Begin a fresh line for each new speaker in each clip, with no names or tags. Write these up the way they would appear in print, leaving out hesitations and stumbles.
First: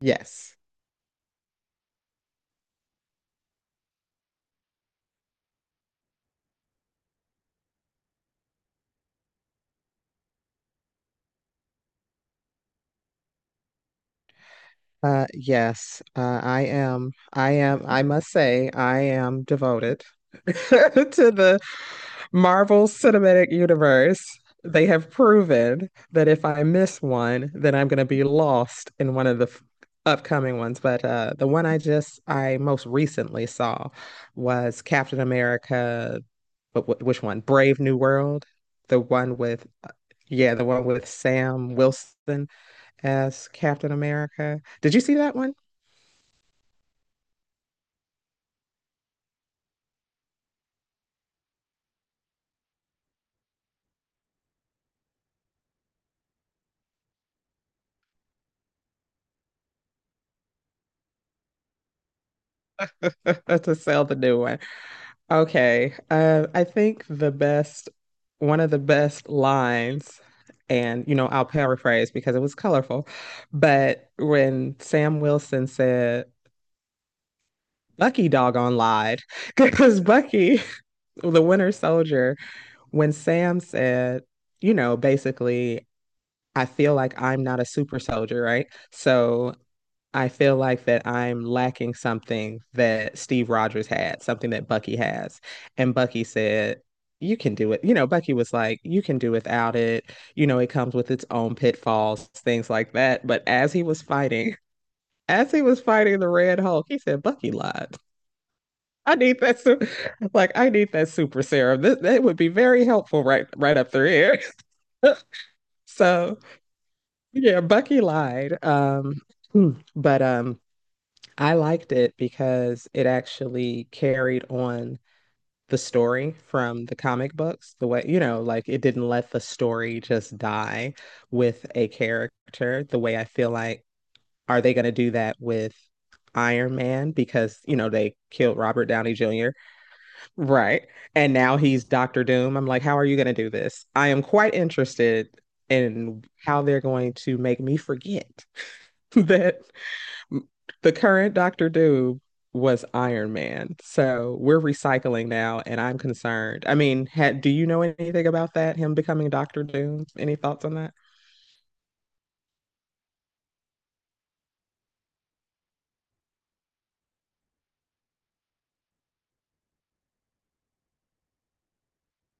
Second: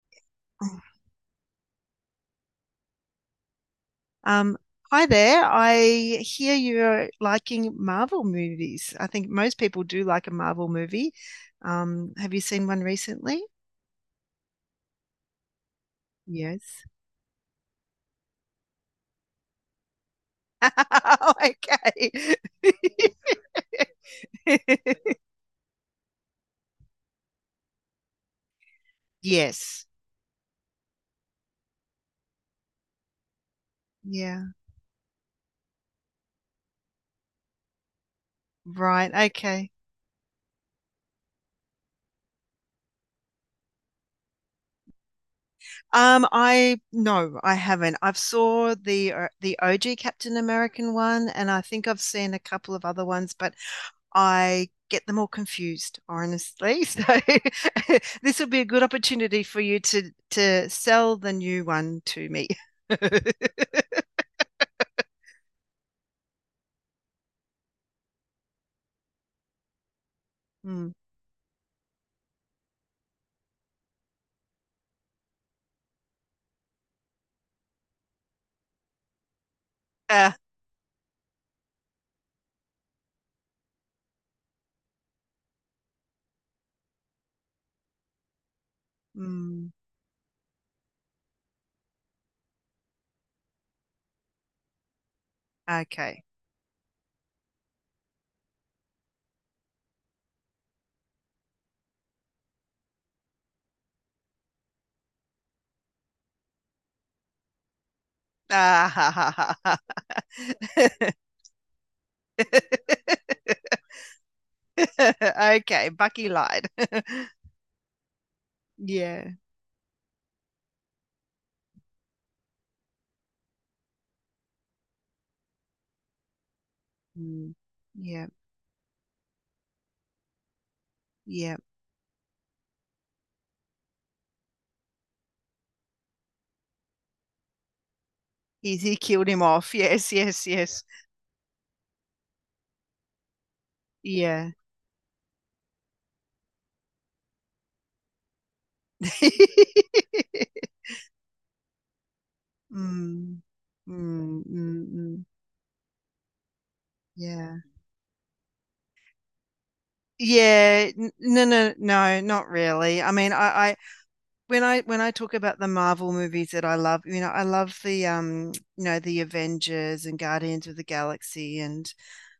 Yes.
Um, Hi there. I hear you're liking Marvel movies. I think most people do like a Marvel movie. Have you seen one recently?
Yes. I
Yes.
am. I must say, I am devoted to the
Okay.
Marvel Cinematic Universe. They have proven that if I miss one, then I'm going to be lost in one of the
Yes.
upcoming ones. But the one I most recently saw
Yeah.
was Captain America. But which one? Brave New World, the
Right.
one with,
Okay.
uh, yeah, the one with Sam Wilson, as Captain America. Did you see that one?
I no, I haven't. I've saw the OG Captain American one, and I think I've seen a couple of other ones, but I get them all confused, honestly. So this would be a good opportunity for you to sell the new one to me.
To sell the new one. Okay. I think one of the best lines,
Mm.
and you know, I'll paraphrase because it was colorful, but when Sam Wilson said, Bucky doggone lied, because
Uh,
Bucky, the Winter Soldier, when Sam said, you know, basically, I feel like I'm not a super soldier, right? So
mm,
I feel like that I'm lacking something that Steve Rogers had, something that Bucky has. And
okay.
Bucky said, You can do it. You know, Bucky was like, You can do without it. You know, it comes with its own pitfalls, things like that. But as he was fighting, as he was fighting the Red Hulk, he said, Bucky lied.
Ah, ha,
I
ha,
need
ha, ha.
like I need that super serum. That would be very helpful right up through here.
Okay, Bucky
so
lied.
yeah, Bucky lied.
Yeah.
But I liked it because it actually carried on the story from the comic
Mm.
books, the way, you
Yeah.
know, like it didn't let the story just die
Yeah.
with a character, the way I feel like, are they going to do that with Iron Man? Because, you know, they killed Robert
Easy
Downey
killed him
Jr.
off. Yes, yes, yes.
Right. And now he's Doctor Doom. I'm like, how are you going to do this? I am
Yeah.
quite interested in how they're going to make me forget that the current Doctor Doom was Iron
Mm,
Man. So
mm,
we're
mm, mm.
recycling now, and I'm concerned. I mean, do
Yeah.
you know anything about that? Him becoming Doctor Doom? Any thoughts on
Yeah,
that?
no, no, no, not really. I mean, I when I talk about the Marvel movies that I love, you know, I love the you know, the Avengers and Guardians of the Galaxy and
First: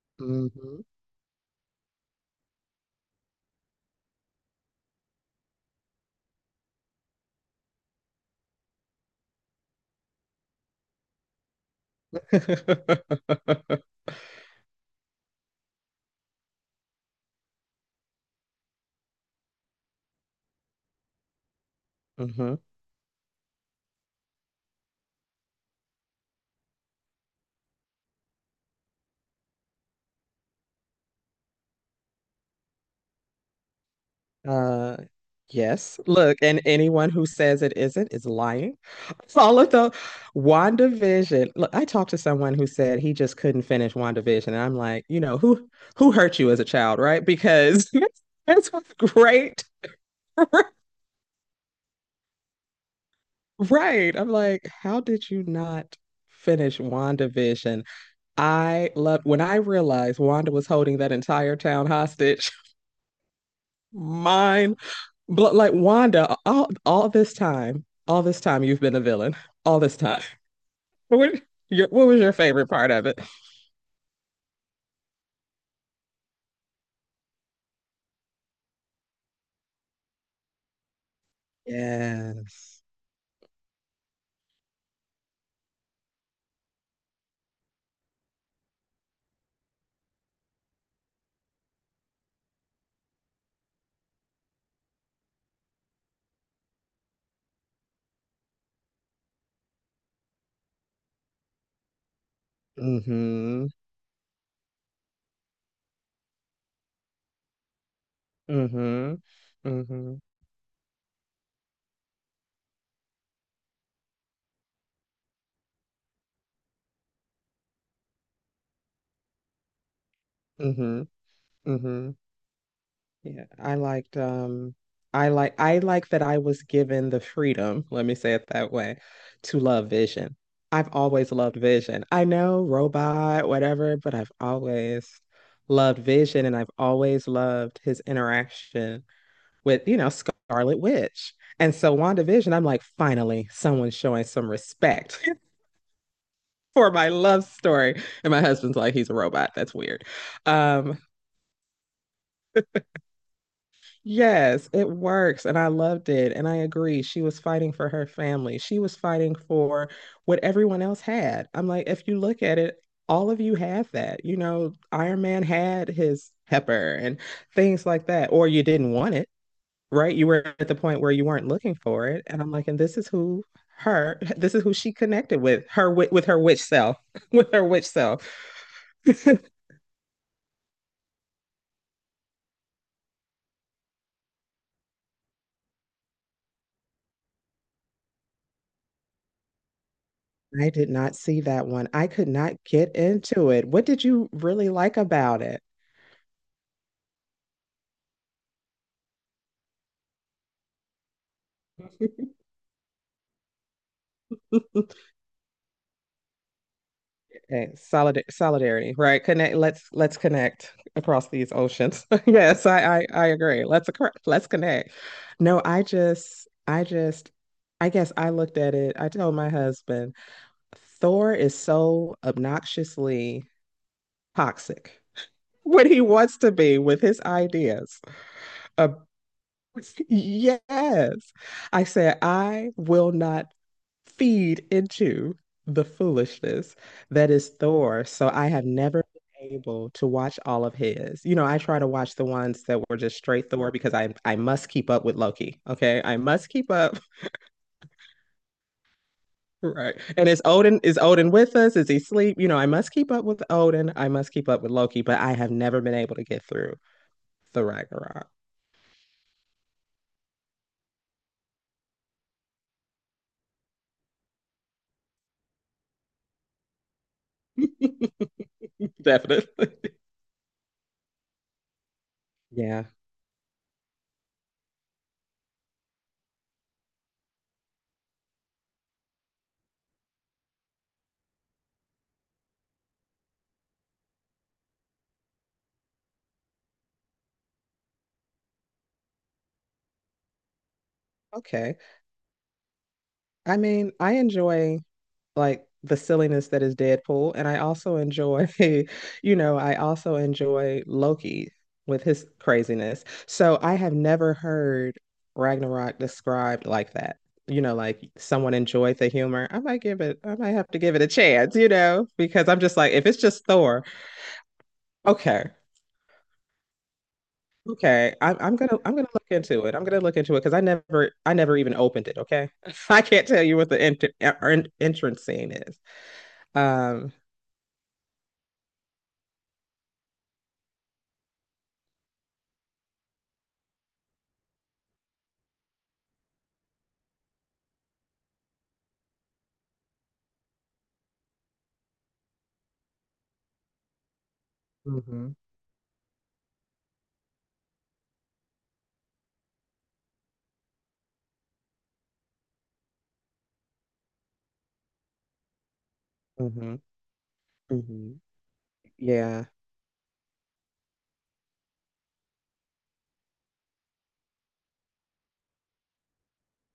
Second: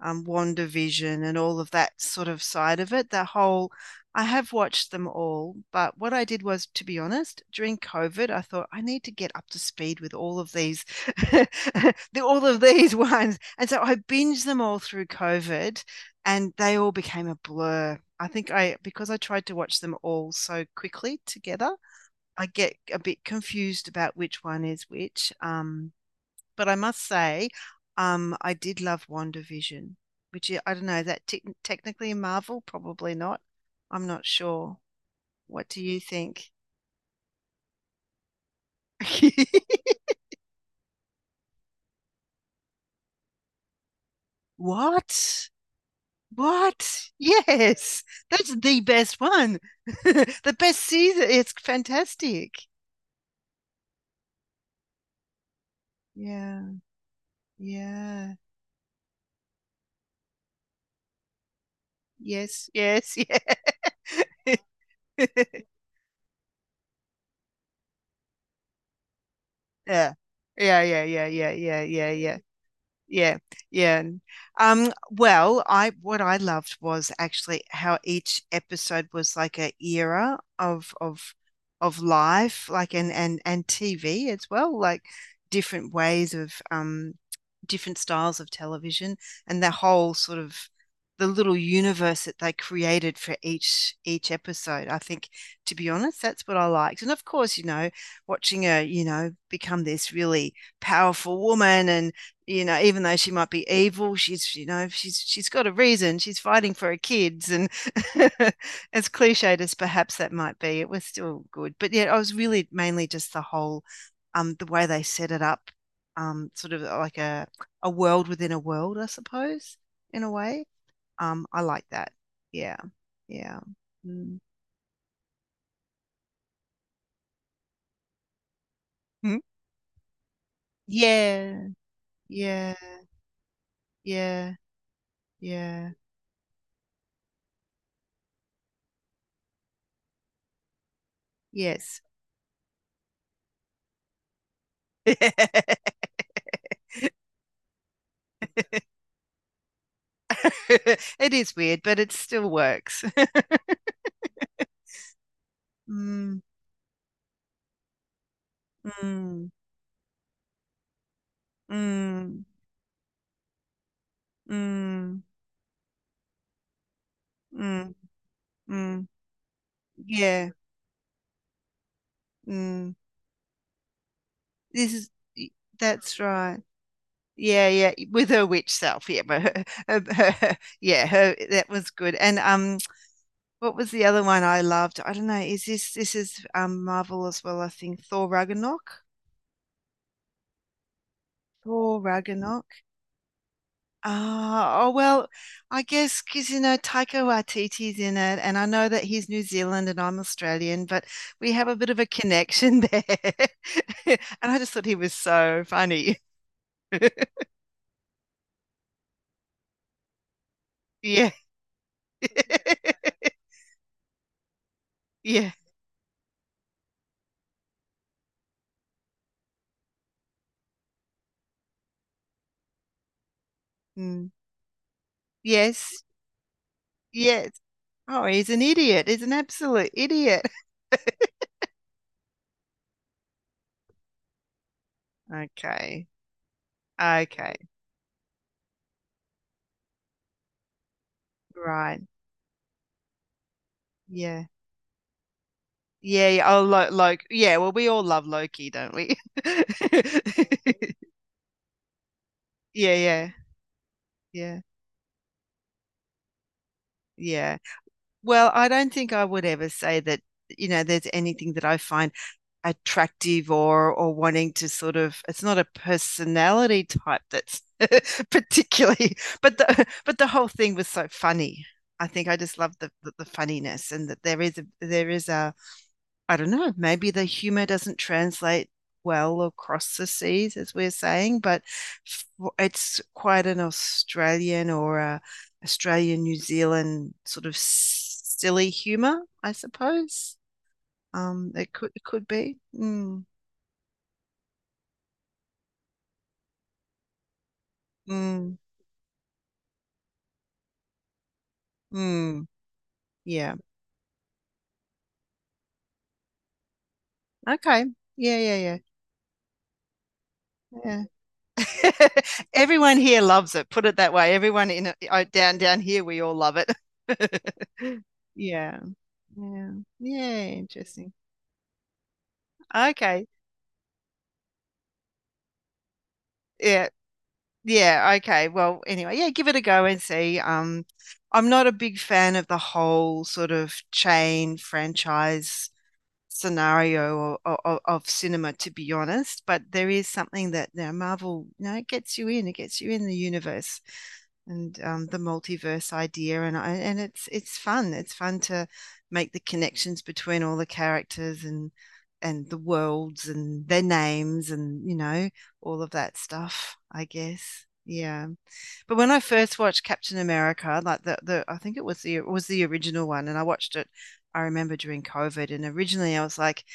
hmm
WandaVision and all of that sort of side of it. The whole, I have watched them all, but what I did was, to be honest, during COVID, I thought I need to get up to speed with all of these, all of these ones, and so I binged them all through COVID, and they all became a blur. I think I because I tried to watch them all so quickly together, I
hmm
get a bit confused about which one is which. But I must say, I did love WandaVision, which I don't know, is that technically a Marvel? Probably not. I'm not sure.
Uh,
What do
yes.
you
Look,
think?
and anyone who says it isn't is lying. It's All of the WandaVision. Look, I talked to someone who said he just couldn't finish WandaVision, and I'm like, you know,
What?
who hurt you as a child,
What?
right? Because
Yes, that's
that's
the
what's
best one.
great.
The best season. It's fantastic.
Right. I'm like, how did you not
Yeah,
finish WandaVision?
yeah.
I loved when I realized Wanda was holding that entire town hostage.
Yes, yes, yeah.
Mine. But like Wanda, all this time you've been a villain. All this
Yeah,
time.
yeah, yeah, yeah,
what
yeah, yeah,
your what
yeah,
was your
yeah.
favorite part of it?
Yeah, yeah. Well, I what I loved was actually how each episode was like a era of
Yes.
life, like and TV as well, like different ways of different styles of television and the whole sort of the little universe that they created for each episode. I think, to be honest, that's what I liked. And of course, you know, watching her, you know, become this really powerful woman and you know, even though she might
Mm-hmm.
be evil, she's you know, she's got a reason. She's fighting for her kids, and as
Mm-hmm.
cliched as
Mm-hmm.
perhaps that might be, it was still good. But yeah, I was really mainly just the whole, the way they set it up, sort of like a world within a world, I suppose, in a way.
Mm-hmm.
I like
Mm-hmm.
that. Yeah,
Yeah.
yeah,
I liked
Mm.
I like that I was given the freedom, let me say it that way,
Hmm?
to love Vision. I've always loved
Yeah,
Vision. I know
yeah,
robot, whatever, but I've
yeah,
always
yeah.
loved Vision and I've always loved his interaction with, you know, Scarlet Witch. And so
Yes.
WandaVision, I'm like, finally, someone's showing some respect for my love story. And my husband's like, he's a robot. That's weird. Um,
It is weird, but it still works.
yes, it works. And I loved it.
Mm,
And I agree. She was fighting for her family. She was fighting
mm,
for what everyone else had. I'm like, if you look
mm,
at it, all of you had that. You know,
mm,
Iron Man had his pepper and things
mm,
like that, or you didn't
mm.
want it, right? You were
Yeah.
at the point where you weren't looking for it. And I'm like, and
Mm.
this is who this is who
This
she
is
connected
y-
with,
that's
with her
right.
witch self, with her
Yeah,
witch
yeah.
self.
With her witch self. Yeah, but yeah, her that was good. And what was the other one I loved? I don't know. Is this is Marvel as well, I think. Thor Ragnarok?
I did not see that one.
Thor
I could not
Ragnarok.
get into it. What did you really
Ah, oh
like
well,
about it?
I guess because you know Taika Waititi's in it, and I know that he's New Zealand and I'm Australian, but we have a bit of a connection there. And I just thought he was so funny.
okay, solidarity, right? Connect. Let's connect across
Yeah,
these oceans. yes, I I agree. Let's connect.
yeah,
No, I just I guess I looked at it. I told my husband Thor is so obnoxiously
Mm.
toxic when he
Yes,
wants to be with his
yes.
ideas.
Oh, he's an
Uh,
idiot. He's an absolute idiot.
yes. I said, I will not feed into the
Okay,
foolishness that is
okay,
Thor. So I have never been able to watch all of his. You know, I try to
right.
watch the ones that were just straight Thor because I
Yeah,
must keep up with Loki. Okay. I
yeah,
must
yeah. Oh,
keep
lo
up.
Loki. Yeah, well, we all love Loki, don't we?
Right. And is Odin with us? Is he asleep? You know, I must
Yeah,
keep up
yeah,
with Odin. I must keep
yeah.
up with Loki, but I have never been able to get through
Yeah.
the Ragnarok.
Well, I don't think I would ever say that, you know, there's anything that I find attractive or wanting to sort of it's not a personality type that's particularly but
Definitely.
the but the whole thing was so funny. I think I just love
Yeah.
the funniness and that there is a I don't know, maybe the humor doesn't translate well across the seas, as we're saying, but it's quite an Australian or a Australian New Zealand sort of silly humor, I suppose. It
Okay.
could be. Mm,
I mean, I enjoy like the silliness that is Deadpool. And I also enjoy,
mm,
you know, I also enjoy Loki with his
mm.
craziness.
Yeah.
So I have never heard Ragnarok described like that. You know,
Okay.
like
Yeah,
someone
yeah, yeah.
enjoyed the humor. I might have to give it
Yeah.
a chance, you know, because I'm just like,
Everyone
if it's
here
just
loves it.
Thor,
Put it that way. Everyone in
okay.
down here, we all love it.
Okay,
Yeah.
I'm gonna look into
Yeah.
it. I'm gonna look into
Yeah,
it because
interesting.
I never even opened it. Okay, I
Okay.
can't tell you what the entrance scene is.
Yeah.
Um,
Yeah, okay. Well, anyway, yeah, give it a go and see. I'm not a big fan of the whole sort of chain franchise scenario of cinema, to be honest, but there is something that you know, Marvel, you know, it gets you in, it gets you in the universe, and the
hmm
multiverse idea and it's fun to make the connections between all the characters and the worlds and their names, and you know all of that stuff I guess.
hmm
Yeah, but when I
Yeah.
first watched Captain America, like the I think it was the original one and I watched it, I remember, during COVID, and originally I was like,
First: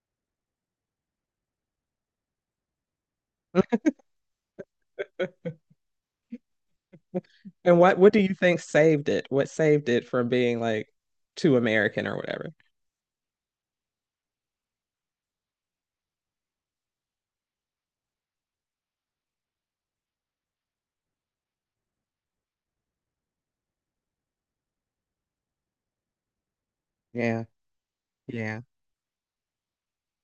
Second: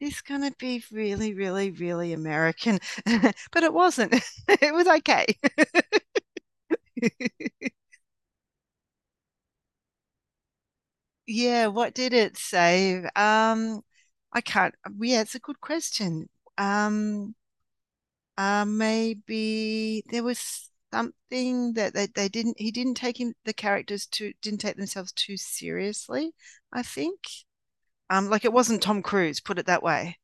this gonna be really really really American, but it wasn't. It was okay.
And what do you think saved it? What saved it from being like too
Yeah, what
American
did
or
it
whatever?
save? I can't. Yeah, it's a good question. Um, maybe there was something that they didn't. He didn't take him the characters to didn't take themselves too seriously. I think.
Yeah,
Like it
yeah,
wasn't Tom Cruise. Put it that way.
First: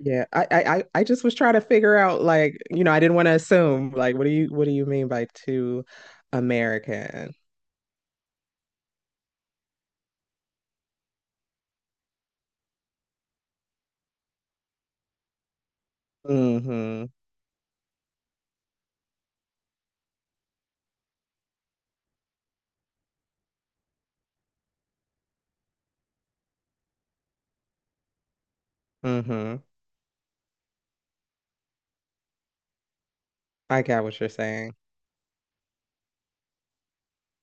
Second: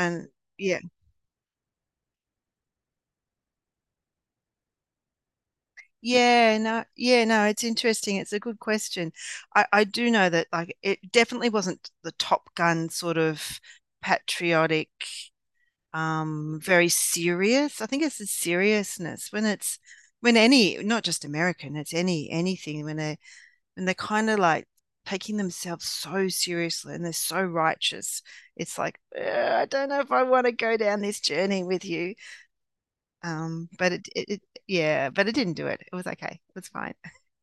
yeah. I, I,
yeah,
I I just was trying to figure out, like, you know, I didn't want to assume, like, what do you mean by too
yeah, no, yeah,
American?
no. It's interesting. It's a good question. I do know that like it definitely wasn't the Top Gun sort of patriotic very
Mm-hmm.
serious. I think it's the seriousness when it's when any not just American, it's any anything when they're kind of like taking themselves so seriously and they're so righteous. It's like
Mm-hmm.
I don't know if I want to go down this journey with you.
I
But
get
it,
what
it,
you're
it
saying.
yeah, but it didn't do it. It was okay. It was fine.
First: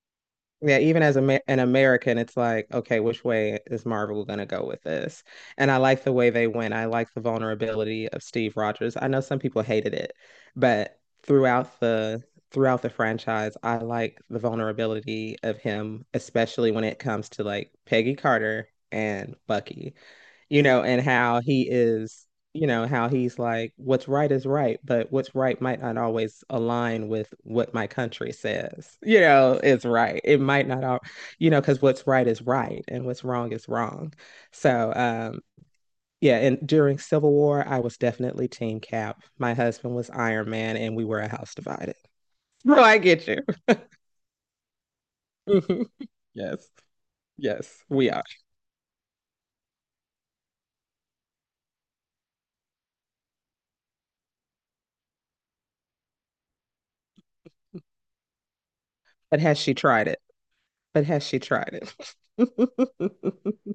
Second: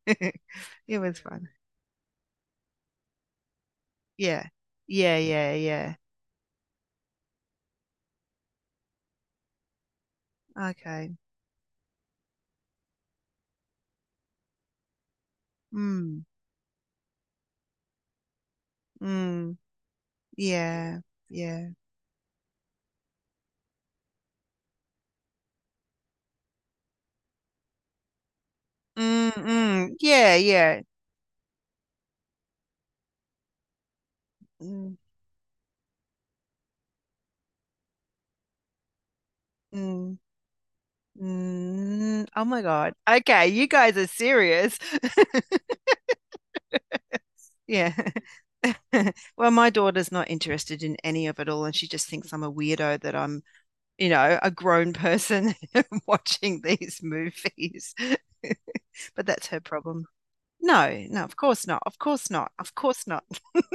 Yeah,
It
even as
was fun.
an American, it's like, okay, which way is Marvel going to
Yeah.
go with
Yeah,
this?
yeah,
And I
yeah.
like the way they went. I like the vulnerability of Steve Rogers. I know some people hated it, but
Okay.
throughout the franchise, I like the vulnerability of him,
Mm.
especially when it comes to like Peggy Carter and
Mm.
Bucky. You know,
Yeah.
and how he
Yeah.
is, you know, how he's like, what's right is right, but what's right might not always align with what my country says, you
Mm,
know, is
mm.
right.
Yeah,
It might
yeah.
not all, you know, because what's right is right and what's wrong is wrong. So,
Mm,
yeah, and during Civil War, I was definitely Team Cap. My husband was
mm,
Iron Man, and we were a house divided.
mm. Oh my
So
God.
I get you.
Okay, you guys are serious.
Mhm. Yes, yes,
Yeah.
we are.
Well, my daughter's not interested in any of it all, and she just thinks I'm a weirdo that I'm, you know, a grown person watching these movies. But
But
that's
has
her
she
problem.
tried it?
No,
But
no,
has
of
she
course not.
tried
Of course
it?
not. Of course not.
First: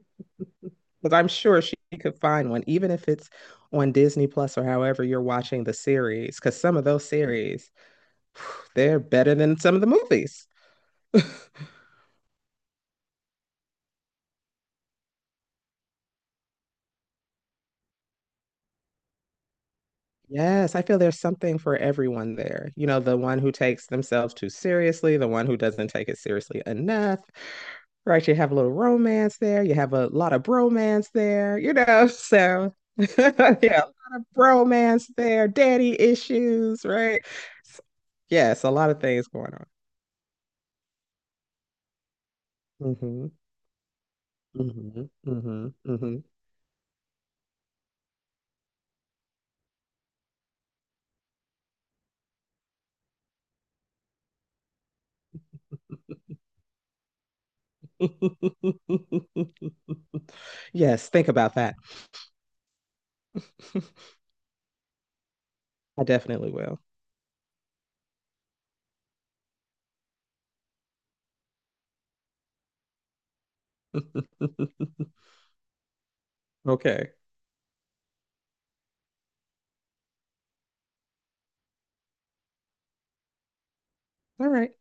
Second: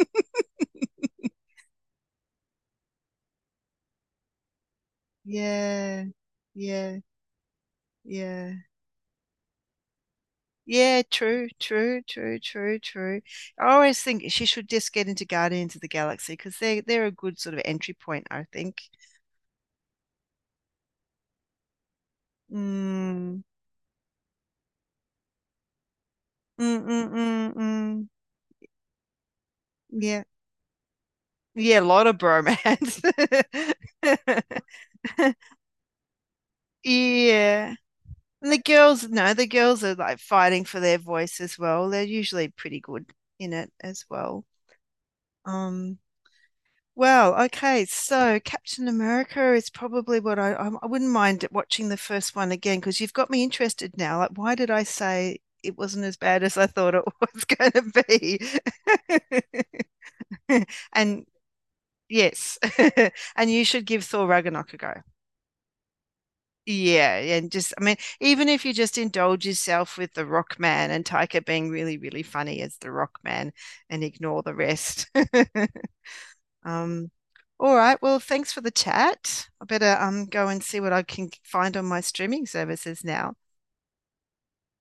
Because I'm sure she could find one, even if it's on Disney Plus or however you're watching the
Yeah.
series. Because some of
Yeah.
those series,
Yeah.
they're better than some of the movies.
Yeah, true, true, true, true, true. I always think she should just get into Guardians of the Galaxy because they're a good sort of entry point, I think.
Yes, I feel there's something for everyone there. You know, the one
Mm.
who takes themselves too seriously, the one who doesn't take it seriously
Mm, mm,
enough,
mm, mm.
right? You have a little romance there, you have a
Yeah.
lot of bromance there, you
Yeah, a
know,
lot of
so yeah,
bromance.
a lot of bromance there, daddy issues, right?
Yeah. And the
Yes, a lot of
girls,
things
no, the
going
girls are like fighting for their voice as well. They're usually pretty
on.
good in it as well.
Hmm hmm
Um
hmm
Well, okay, so Captain America is probably what I wouldn't mind watching the first one again because you've got me interested now. Like, why did I say it wasn't as bad as I thought it was going to be?
Yes,
And
think about that.
yes, and you should give Thor Ragnarok a go.
I definitely will.
Yeah, yeah, and just I mean, even if you just indulge yourself with the Rock Man and Taika being really, really funny as the Rock Man and ignore the rest. Um,
Okay.
all right. Well, thanks for the chat. I better go and see what I can find on my streaming services now.
All right.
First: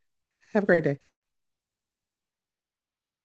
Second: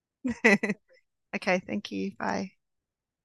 Have a great day.
Okay, thank you. Bye.